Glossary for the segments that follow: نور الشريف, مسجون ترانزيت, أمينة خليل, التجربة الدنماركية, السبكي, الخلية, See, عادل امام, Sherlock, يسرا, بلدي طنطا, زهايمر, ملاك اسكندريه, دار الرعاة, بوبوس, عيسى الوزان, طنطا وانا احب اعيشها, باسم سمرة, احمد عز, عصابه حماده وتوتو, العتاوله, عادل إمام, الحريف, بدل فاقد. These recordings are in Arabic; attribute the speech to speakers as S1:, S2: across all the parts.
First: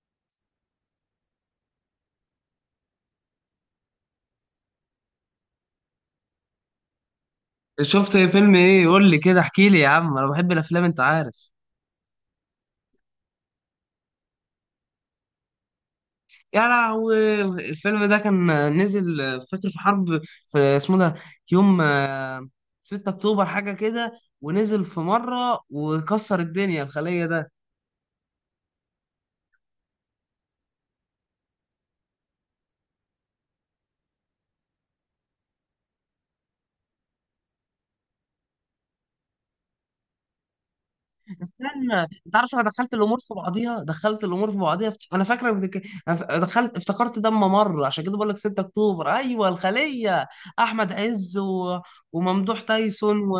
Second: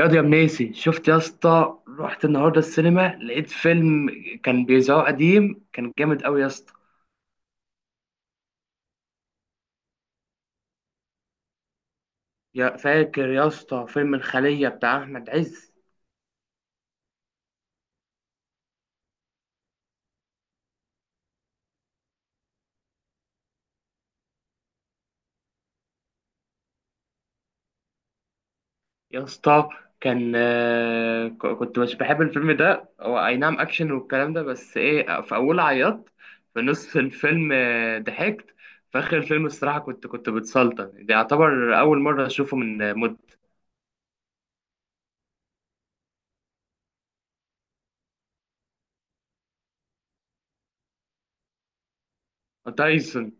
S1: ياض يا منيسي، شفت يا اسطى؟ رحت النهارده السينما لقيت فيلم كان بيذاعوه قديم، كان جامد قوي يا اسطى.
S2: شفت فيلم ايه؟ قول لي كده، احكي لي يا عم. انا بحب الافلام انت عارف.
S1: يا فاكر يا اسطى فيلم الخلية بتاع احمد عز؟
S2: يا لهوي الفيلم ده كان نزل، فاكر في حرب، في اسمه ده، يوم 6 اكتوبر حاجه كده. ونزل في مره وكسر الدنيا، الخليه ده.
S1: يا اسطى كان كنت مش بحب الفيلم ده، هو اي نعم اكشن والكلام ده، بس ايه، في اول عيطت، في نص الفيلم ضحكت، في اخر الفيلم الصراحة كنت بتسلطن. ده
S2: استنى،
S1: يعتبر اول مرة
S2: انت عارف
S1: اشوفه
S2: انا دخلت
S1: من مدة.
S2: الامور في بعضيها دخلت الامور في بعضيها انا فاكره دخلت افتكرت ده اما مر، عشان كده بقول لك 6 اكتوبر، ايوه الخليه. احمد عز و... وممدوح تايسون
S1: تايسون،
S2: و...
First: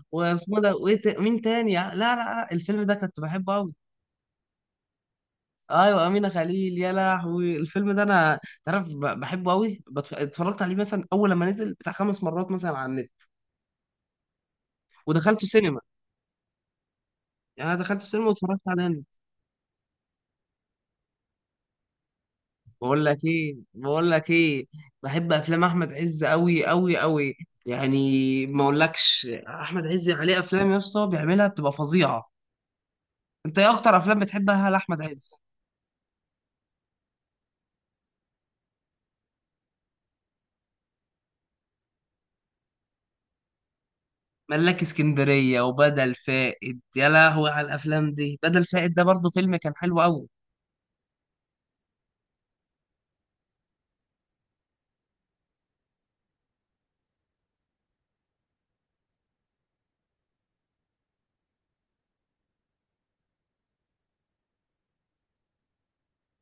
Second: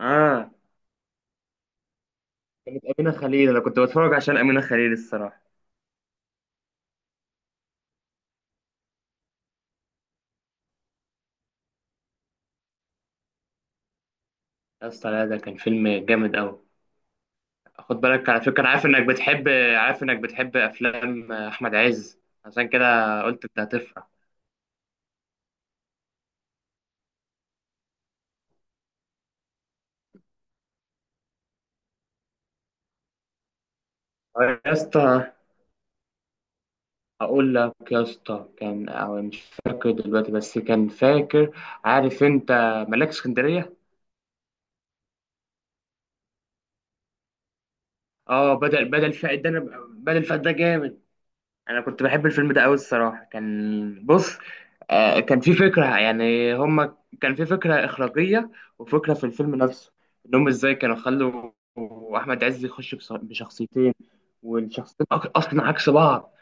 S1: اه.
S2: واسمه ده، وايه مين تاني؟ لا لا لا، الفيلم
S1: كانت
S2: ده
S1: أمينة
S2: كنت
S1: خليل،
S2: بحبه
S1: أنا
S2: قوي.
S1: كنت بتفرج عشان أمينة خليل الصراحة.
S2: ايوه امينه خليل، يا لهوي الفيلم ده انا، تعرف، بحبه قوي. اتفرجت عليه مثلا اول لما نزل بتاع 5 مرات مثلا على النت،
S1: يا اسطى لا، ده
S2: ودخلته
S1: كان
S2: سينما،
S1: فيلم جامد قوي.
S2: يعني انا
S1: خد
S2: دخلت السينما
S1: بالك على فكرة،
S2: واتفرجت
S1: أنا عارف
S2: عليه.
S1: إنك بتحب، عارف إنك بتحب أفلام أحمد عز، عشان
S2: بقول
S1: كده
S2: لك
S1: قلت
S2: ايه
S1: أنت هتفرح.
S2: بقول لك ايه بحب افلام احمد عز قوي قوي قوي، يعني ما اقولكش. احمد عز عليه افلام يا اسطى بيعملها بتبقى فظيعه. انت ايه اكتر افلام
S1: طيب
S2: بتحبها
S1: يا
S2: لاحمد
S1: اسطى،
S2: عز؟
S1: أقول لك يا اسطى كان، أو مش فاكر دلوقتي، بس كان فاكر، عارف أنت ملاك اسكندرية؟
S2: ملاك اسكندريه وبدل فاقد، يا لهوي على الافلام دي.
S1: أه،
S2: بدل
S1: بدل
S2: فاقد ده
S1: بدل
S2: برضه
S1: فاقد،
S2: فيلم كان حلو
S1: بدل
S2: قوي.
S1: فاقد ده جامد. انا كنت بحب الفيلم ده قوي الصراحه. كان بص، كان في فكره يعني، هما كان في فكره اخراجيه وفكره في الفيلم نفسه، انهم ازاي كانوا خلوا احمد عز يخش بشخصيتين، والشخصيتين اصلا عكس بعض.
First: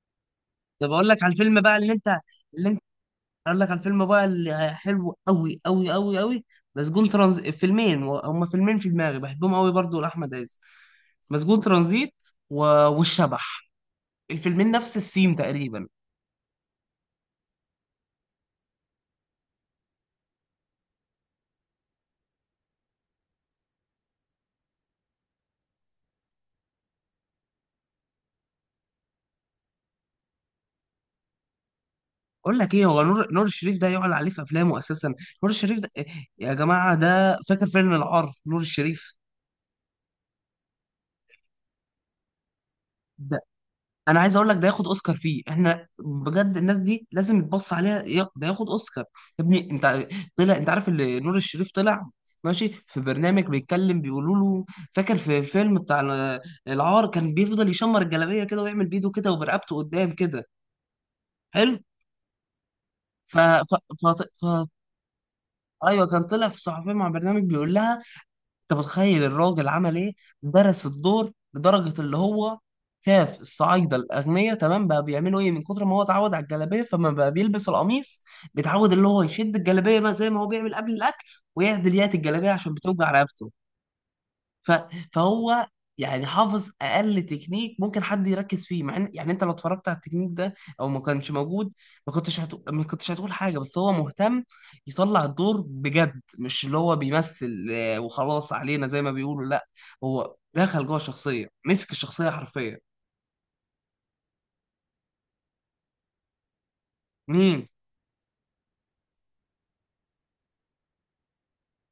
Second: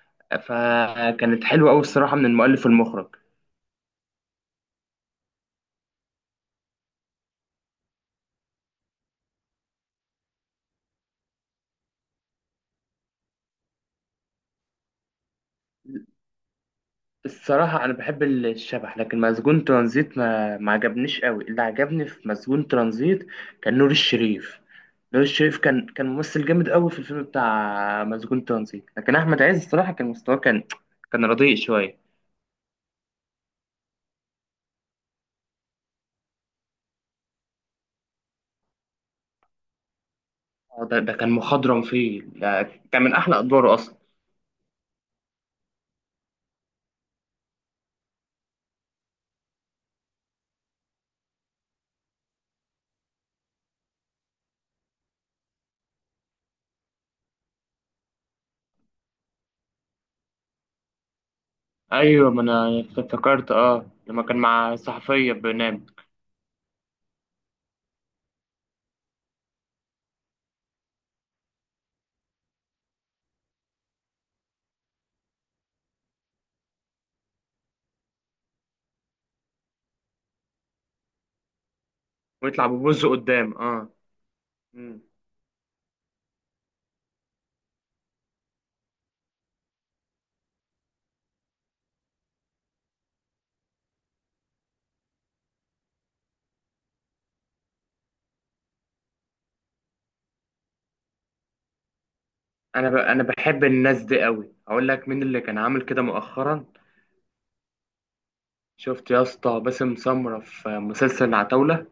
S2: ده بقول لك على
S1: فكانت
S2: الفيلم
S1: حلوه
S2: بقى
S1: قوي
S2: اللي
S1: الصراحه
S2: انت
S1: من المؤلف
S2: اللي انت
S1: والمخرج.
S2: اقول لك على الفيلم بقى حلو قوي قوي قوي قوي. مسجون ترانزيت، هما فيلمين في دماغي بحبهم قوي برضو لاحمد عز. مسجون ترانزيت و... والشبح، الفيلمين نفس السيم تقريبا.
S1: الصراحه انا بحب الشبح، لكن مسجون ترانزيت ما عجبنيش قوي. اللي عجبني في مسجون ترانزيت كان نور الشريف. نور الشريف كان ممثل جامد قوي في الفيلم بتاع مسجون ترانزيت، لكن احمد عز الصراحه كان مستواه كان، كان رديء شويه.
S2: اقول لك ايه، هو نور الشريف ده يعلى عليه في افلامه اساسا. نور الشريف ده يا جماعه ده، فاكر فيلم العار نور الشريف؟
S1: اه ده, ده كان مخضرم فيه، ده كان من احلى ادواره اصلا.
S2: انا عايز اقول لك ده ياخد اوسكار فيه، احنا بجد الناس دي لازم يتبص عليها، ده ياخد اوسكار. يا ابني انت، طلع، انت عارف اللي نور الشريف طلع ماشي في برنامج بيتكلم، بيقولوا له فاكر في الفيلم بتاع العار، كان بيفضل يشمر الجلابيه كده ويعمل بايده كده وبرقبته قدام كده. حلو.
S1: ايوه ما انا
S2: ف...
S1: افتكرت،
S2: ف...
S1: اه
S2: ف...
S1: لما كان
S2: ف...
S1: مع صحفيه بنام،
S2: ايوه كان طلع في صحفيه مع برنامج، بيقول لها انت متخيل الراجل عمل ايه؟ درس الدور لدرجه اللي هو شاف الصعايده الاغنياء تمام بقى بيعملوا ايه، من كتر ما هو اتعود على الجلابيه فما بقى بيلبس القميص، بيتعود اللي هو يشد الجلابيه بقى زي ما هو بيعمل قبل الاكل، ويعدل يات الجلابيه
S1: ويطلع
S2: عشان
S1: ببوز
S2: بتوجع رقبته.
S1: قدام اه.
S2: ف...
S1: مم.
S2: فهو يعني حافظ اقل تكنيك ممكن حد يركز فيه، مع يعني انت لو اتفرجت على التكنيك ده او ما كانش موجود، ما كنتش هتقول، ما كنتش هتقول حاجه، بس هو مهتم يطلع الدور بجد، مش اللي هو بيمثل وخلاص علينا زي ما بيقولوا، لا، هو دخل جوه الشخصيه، مسك الشخصيه حرفيا.
S1: انا انا بحب الناس دي قوي. هقول لك مين اللي كان عامل كده مؤخرا،
S2: مين؟
S1: شفت يا اسطى باسم سمره في مسلسل العتاوله؟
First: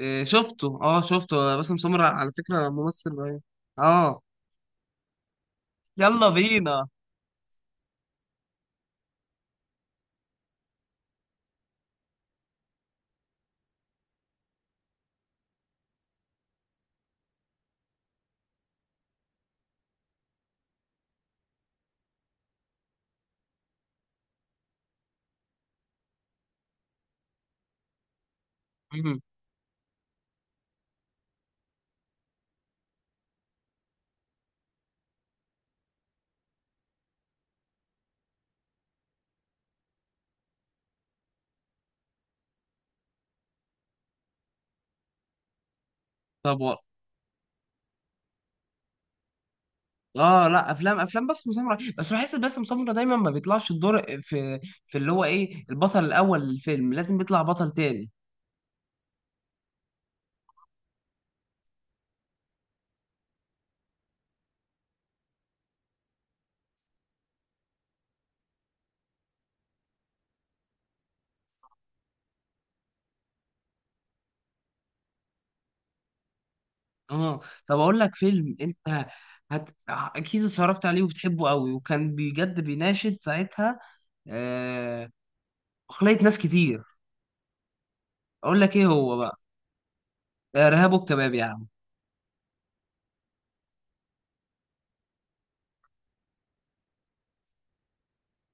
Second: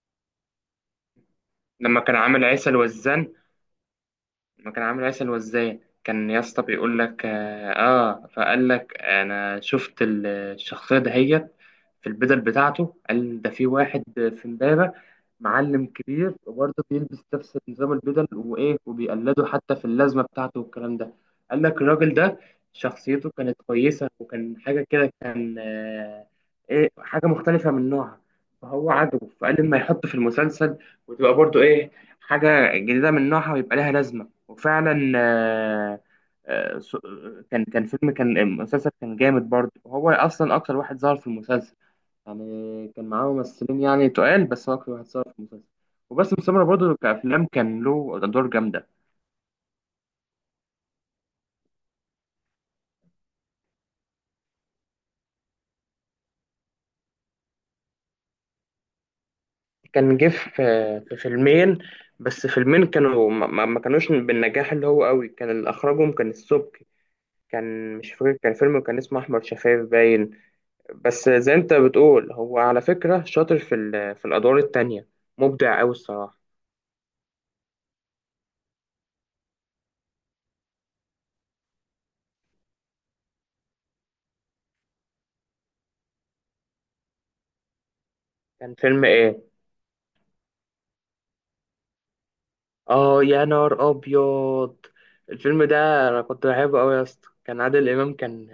S2: آه، شفته، اه شفته، آه، باسم
S1: لما
S2: سمرة
S1: كان
S2: على
S1: عامل
S2: فكره
S1: عيسى
S2: ممثل
S1: الوزان،
S2: رهيب. اه،
S1: ما كان عامل عسل، وازاي
S2: يلا
S1: كان يا اسطى
S2: بينا.
S1: بيقول لك اه، فقال لك انا شفت الشخصيه دهيت في البدل بتاعته، قال ده في واحد في امبابه معلم كبير وبرضه بيلبس نفس نظام البدل وايه، وبيقلده حتى في اللازمه بتاعته والكلام ده. قال لك الراجل ده شخصيته كانت كويسه، وكان حاجه كده كان آه، ايه، حاجه مختلفه من نوعها. فهو
S2: مم.
S1: عجبه فقال لما يحطه في المسلسل، وتبقى برضه ايه، حاجه جديده من نوعها ويبقى لها لازمه. وفعلا آه، س- كان فيلم، كان مسلسل كان جامد برضه. هو اصلا اكتر واحد ظهر في المسلسل، يعني كان معاه ممثلين يعني تقال، بس هو اكتر واحد ظهر في المسلسل. وباسم
S2: طب،
S1: سمرة برضه كأفلام كان له أدوار جامدة.
S2: اه، لا، افلام باسم سمرة، بس بحس باسم سمرة دايما ما بيطلعش الدور في في اللي هو ايه، البطل الاول للفيلم، لازم بيطلع بطل تاني.
S1: كان جه في، في فيلمين، بس فيلمين كانوا ما, ما ما كانوش بالنجاح اللي هو قوي، كان اللي أخرجهم كان السبكي. كان مش فاكر، كان فيلم كان اسمه أحمر شفايف باين. بس زي انت بتقول، هو على فكرة شاطر في في الأدوار التانية، مبدع أوي الصراحة.
S2: اه. طب اقول لك فيلم انت اكيد اتفرجت عليه وبتحبه قوي، وكان بجد بيناشد ساعتها آه... عقلية ناس كتير. اقول
S1: كان
S2: لك ايه
S1: فيلم
S2: هو بقى،
S1: إيه؟
S2: ارهاب والكباب يا عم.
S1: آه يا نار أبيض، الفيلم ده أنا كنت بحبه أوي يا اسطى. كان عادل إمام كان،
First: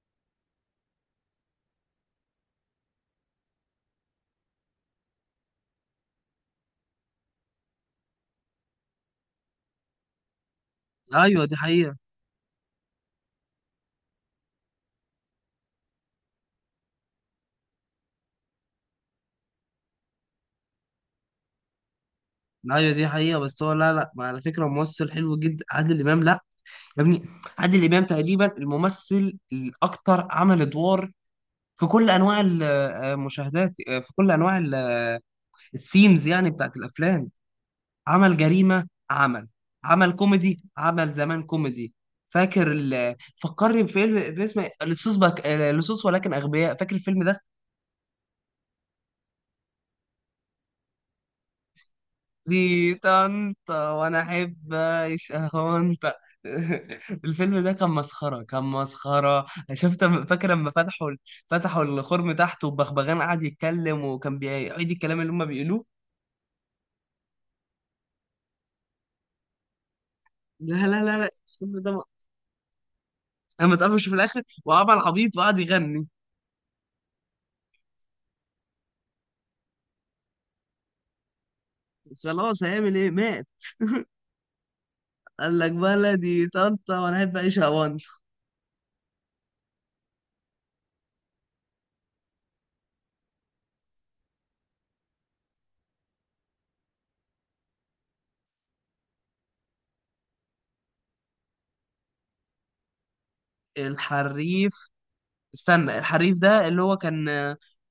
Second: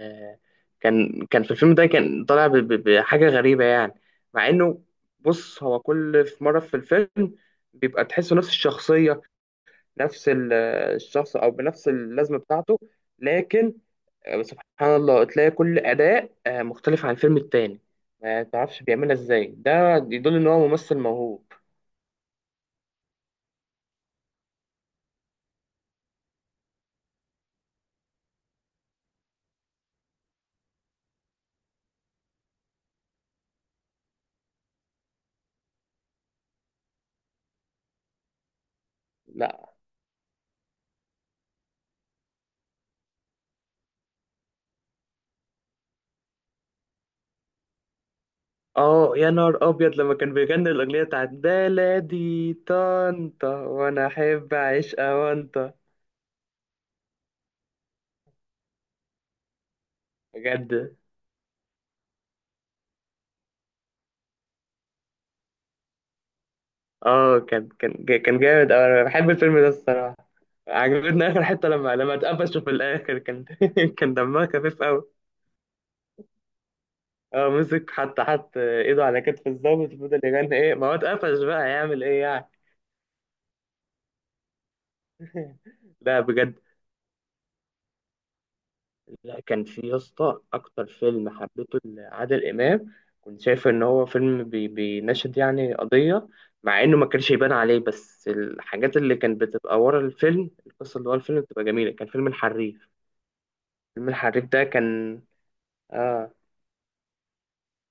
S1: كان في الفيلم ده كان طالع بحاجة غريبة يعني، مع إنه، بص هو كل في مرة في الفيلم بيبقى تحسه نفس الشخصية، نفس الشخص
S2: ايوه
S1: أو
S2: دي
S1: بنفس
S2: حقيقة.
S1: اللازمة بتاعته. لكن بس سبحان الله تلاقي كل أداء مختلف عن الفيلم التاني. ما تعرفش بيعملها ازاي، ده يدل ان هو ممثل موهوب.
S2: ايوه دي حقيقة، بس هو، لا لا، ما على فكرة ممثل حلو جدا عادل امام، لا. يا ابني، عادل امام تقريبا الممثل الاكتر عمل ادوار في كل انواع المشاهدات، في كل انواع السيمز يعني بتاعت الافلام. عمل جريمه، عمل
S1: لا.
S2: عمل كوميدي، عمل زمان كوميدي. فاكر فكرني بفيلم في اسم لصوص بك... آه، لصوص ولكن اغبياء، فاكر الفيلم ده؟
S1: اه يا نهار ابيض، لما كان بيغني الاغنيه بتاعت بلدي
S2: دي
S1: طنطا
S2: طنطا
S1: وانا
S2: وانا
S1: احب
S2: احب
S1: اعيش
S2: اعيش
S1: اوانطا.
S2: اهونت. الفيلم ده كان مسخره، كان مسخره. شفت، فاكر لما
S1: بجد،
S2: فتحوا الخرم تحت والبغبغان قعد يتكلم، وكان بيعيد الكلام اللي هم بيقولوه؟
S1: اه كان جامد أوي. انا بحب الفيلم ده الصراحه.
S2: لا لا لا
S1: عجبتني
S2: لا،
S1: اخر حته لما لما اتقفشوا في الاخر كان
S2: اما اتقفش
S1: كان
S2: في الاخر
S1: دمها خفيف
S2: وعمل
S1: قوي.
S2: عبيط وقعد يغني.
S1: اه مسك، حتى حط ايده على كتف الضابط وفضل يغني ايه، ما هو اتقفش بقى، هيعمل ايه يعني؟
S2: خلاص هيعمل ايه، مات. قال لك
S1: لا
S2: بلدي
S1: بجد،
S2: طنطا وانا احب اعيشها وان.
S1: لا كان في يا اسطى اكتر فيلم حبيته لعادل امام، كنت شايف ان هو فيلم بي بيناشد يعني قضيه، مع انه ما كانش يبان عليه، بس الحاجات اللي كانت بتبقى ورا الفيلم، القصه اللي ورا الفيلم بتبقى جميله، كان فيلم الحريف. فيلم الحريف ده
S2: الحريف.
S1: كان
S2: استنى،
S1: آه،
S2: الحريف ده اللي هو كان،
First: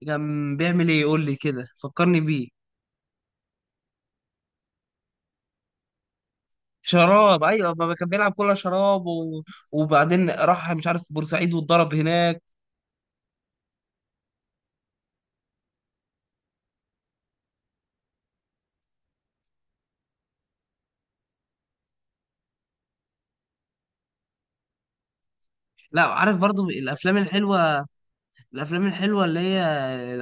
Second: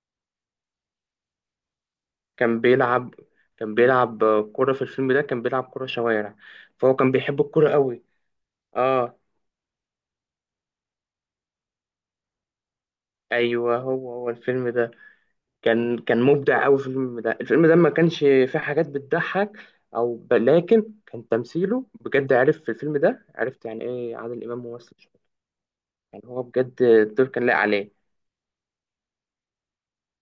S2: كان بيعمل ايه؟ قول لي كده فكرني بيه.
S1: كان بيلعب كان بيلعب كرة في الفيلم ده، كان بيلعب كرة شوارع، فهو كان بيحب
S2: شراب،
S1: الكرة
S2: ايوه بابا،
S1: قوي.
S2: كان بيلعب كلها شراب
S1: اه
S2: و... وبعدين راح مش عارف بورسعيد واتضرب هناك.
S1: ايوه هو هو الفيلم ده، كان مبدع قوي في الفيلم ده. الفيلم ده ما كانش فيه حاجات بتضحك لكن كان تمثيله بجد، عرف في الفيلم ده، عرفت يعني ايه عادل امام ممثل شاطر.
S2: لا،
S1: يعني
S2: عارف
S1: هو
S2: برضو
S1: بجد
S2: الافلام
S1: الدور كان لايق
S2: الحلوه،
S1: عليه.
S2: الافلام الحلوه اللي هي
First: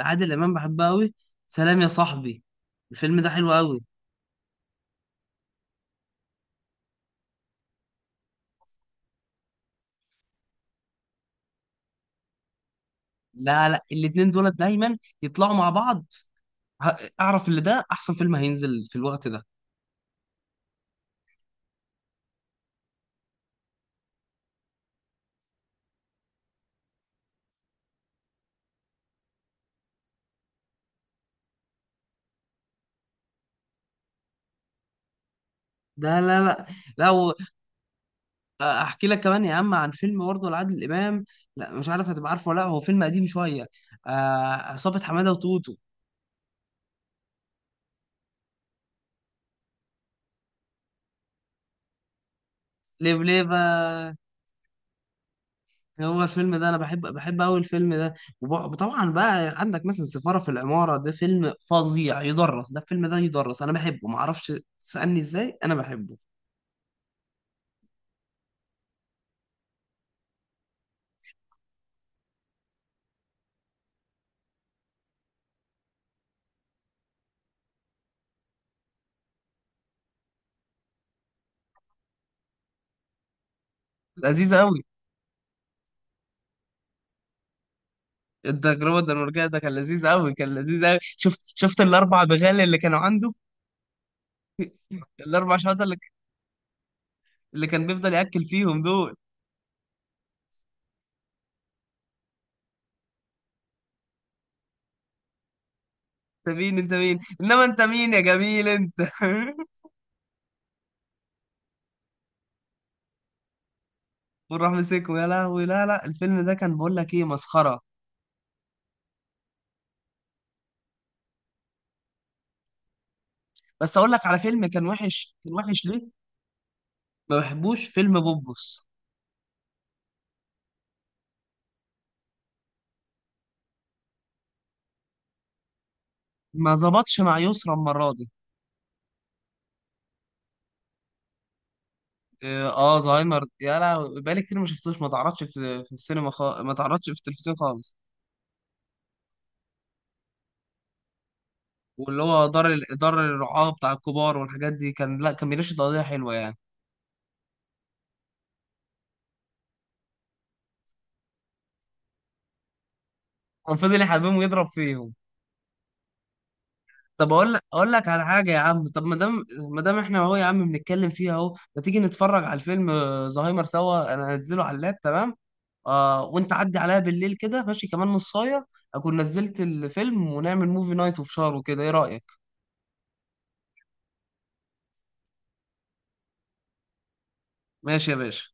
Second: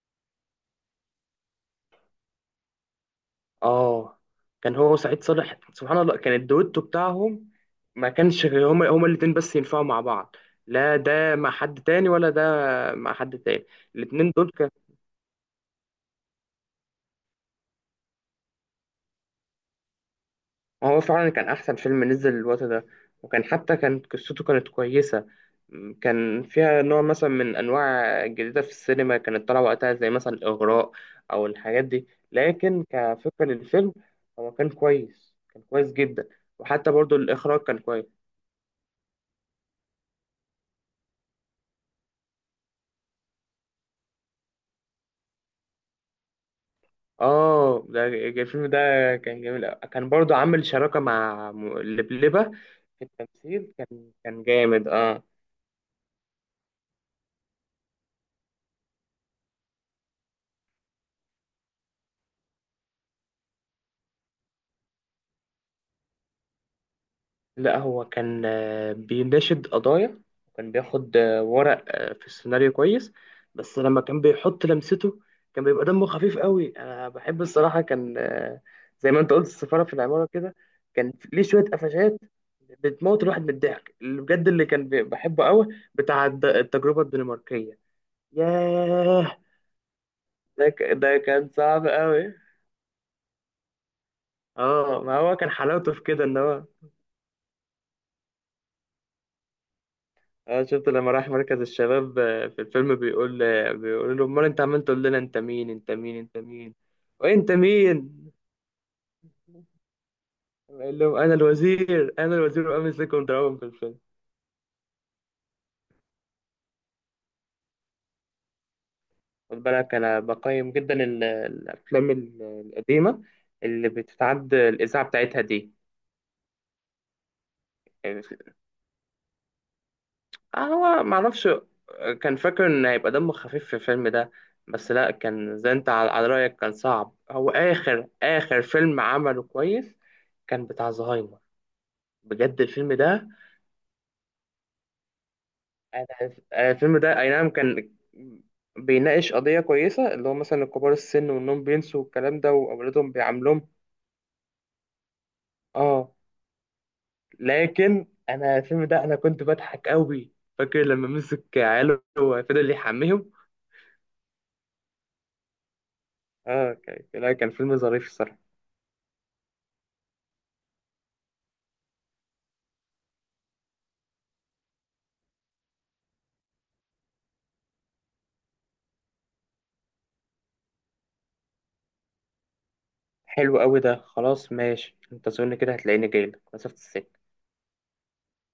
S2: عادل امام بحبها قوي، سلام يا صاحبي، الفيلم ده حلو قوي.
S1: اه كان هو وسعيد صالح، سبحان الله كان الدويتو بتاعهم، ما كانش غير هما الاتنين بس ينفعوا مع بعض، لا ده مع حد تاني ولا ده مع حد تاني.
S2: لا لا، الاتنين
S1: الاتنين
S2: دول
S1: دول
S2: دايما يطلعوا مع بعض. اعرف اللي ده احسن فيلم هينزل في الوقت ده.
S1: هو فعلا كان أحسن فيلم نزل الوقت ده، وكان حتى كانت قصته كانت كويسة. كان فيها نوع مثلا من أنواع جديدة في السينما كانت طالعة وقتها، زي مثلا الإغراء أو الحاجات دي، لكن كفكرة للفيلم، هو كان كويس، كان كويس
S2: ده
S1: جدا.
S2: لا لا،
S1: وحتى برضو
S2: لو
S1: الإخراج كان كويس.
S2: احكي لك كمان يا عم عن فيلم برضه لعادل امام، لا مش عارف هتبقى عارفه ولا لا، هو فيلم قديم شويه، آه، عصابه حماده وتوتو.
S1: آه الفيلم ده كان جميل أوي. كان برضو عامل شراكة مع لبلبة في
S2: ليه ليه
S1: التمثيل، كان
S2: بقى؟
S1: كان جامد آه.
S2: هو الفيلم ده انا بحب قوي الفيلم ده، وطبعا بقى عندك مثلا سفاره في العماره، ده فيلم فظيع يدرس، ده الفيلم ده يدرس، انا بحبه ما اعرفش، تسالني ازاي انا بحبه.
S1: لا هو كان بيناشد قضايا، وكان بياخد ورق في السيناريو كويس، بس لما كان بيحط لمسته كان بيبقى دمه خفيف قوي. انا بحب الصراحة كان زي ما انت قلت السفارة في العمارة كده، كان ليه شوية قفشات بتموت الواحد من الضحك، اللي بجد
S2: لذيذ
S1: اللي
S2: قوي.
S1: كان بحبه قوي بتاع التجربة الدنماركية،
S2: التجربة
S1: ياه.
S2: الدنماركية ده كان لذيذ قوي، كان لذيذ قوي.
S1: ده
S2: شفت
S1: كان
S2: شفت
S1: صعب
S2: الأربع
S1: قوي.
S2: بغال اللي كانوا عنده؟
S1: اه ما هو كان
S2: الأربع شهادة
S1: حلاوته
S2: اللي,
S1: في كده، ان هو،
S2: اللي كان بيفضل يأكل فيهم دول.
S1: اه شفت لما راح مركز الشباب في الفيلم بيقول بيقول له امال انت عمال تقول لنا انت مين انت مين انت
S2: أنت
S1: مين
S2: مين، أنت مين،
S1: وانت
S2: إنما أنت مين يا
S1: مين،
S2: جميل أنت.
S1: قال لهم انا الوزير انا الوزير، وامسكهم ضربهم في الفيلم.
S2: وراح مسكه، يا لهوي. لا لا، الفيلم ده كان، بقول لك إيه، مسخرة.
S1: خد بالك انا بقيم جدا الافلام القديمه اللي
S2: بس أقول لك على
S1: بتتعد
S2: فيلم كان
S1: الاذاعه
S2: وحش،
S1: بتاعتها
S2: كان
S1: دي.
S2: وحش. ليه؟ ما بحبوش فيلم
S1: يعني،
S2: بوبوس،
S1: هو معرفش، كان فاكر ان هيبقى دمه خفيف في الفيلم ده، بس لا كان زي انت على على رايك كان
S2: ما
S1: صعب.
S2: ظبطش مع
S1: هو
S2: يسرا
S1: اخر
S2: المرة دي.
S1: اخر فيلم عمله كويس كان بتاع زهايمر، بجد
S2: اه،
S1: الفيلم ده.
S2: زهايمر، يا لهوي بقالي كتير ما شفتوش، ما تعرضش في في
S1: انا
S2: السينما خالص،
S1: أنا
S2: ما
S1: الفيلم
S2: تعرضش في
S1: ده اي نعم
S2: التلفزيون
S1: كان
S2: خالص.
S1: بيناقش قضية كويسة، اللي هو مثلا كبار السن، وانهم بينسوا
S2: واللي
S1: الكلام
S2: هو
S1: ده واولادهم
S2: دار
S1: بيعاملوهم،
S2: الرعاة بتاع الكبار والحاجات دي، كان لا، كان بيناقش قضايا
S1: اه.
S2: حلوة يعني.
S1: لكن انا الفيلم ده انا كنت بضحك قوي، فاكر لما مسك عياله وفضل يحميهم.
S2: كان فضل يحبهم ويضرب فيهم.
S1: اه كان،
S2: طب
S1: لا كان
S2: اقول لك،
S1: فيلم
S2: اقول
S1: ظريف
S2: لك على
S1: الصراحة.
S2: حاجة يا عم. طب ما دام احنا اهو يا عم بنتكلم فيها اهو، ما تيجي نتفرج على الفيلم زهايمر سوا؟ انا هنزله على اللاب، تمام؟ وانت عدي عليا بالليل كده، ماشي، كمان نصاية اكون نزلت الفيلم، ونعمل موفي نايت اوف شار وكده. ايه رأيك؟
S1: حلو قوي، ده خلاص ماشي، انت زورني كده هتلاقيني جايلك مسافة السكة.
S2: ماشي يا باشا.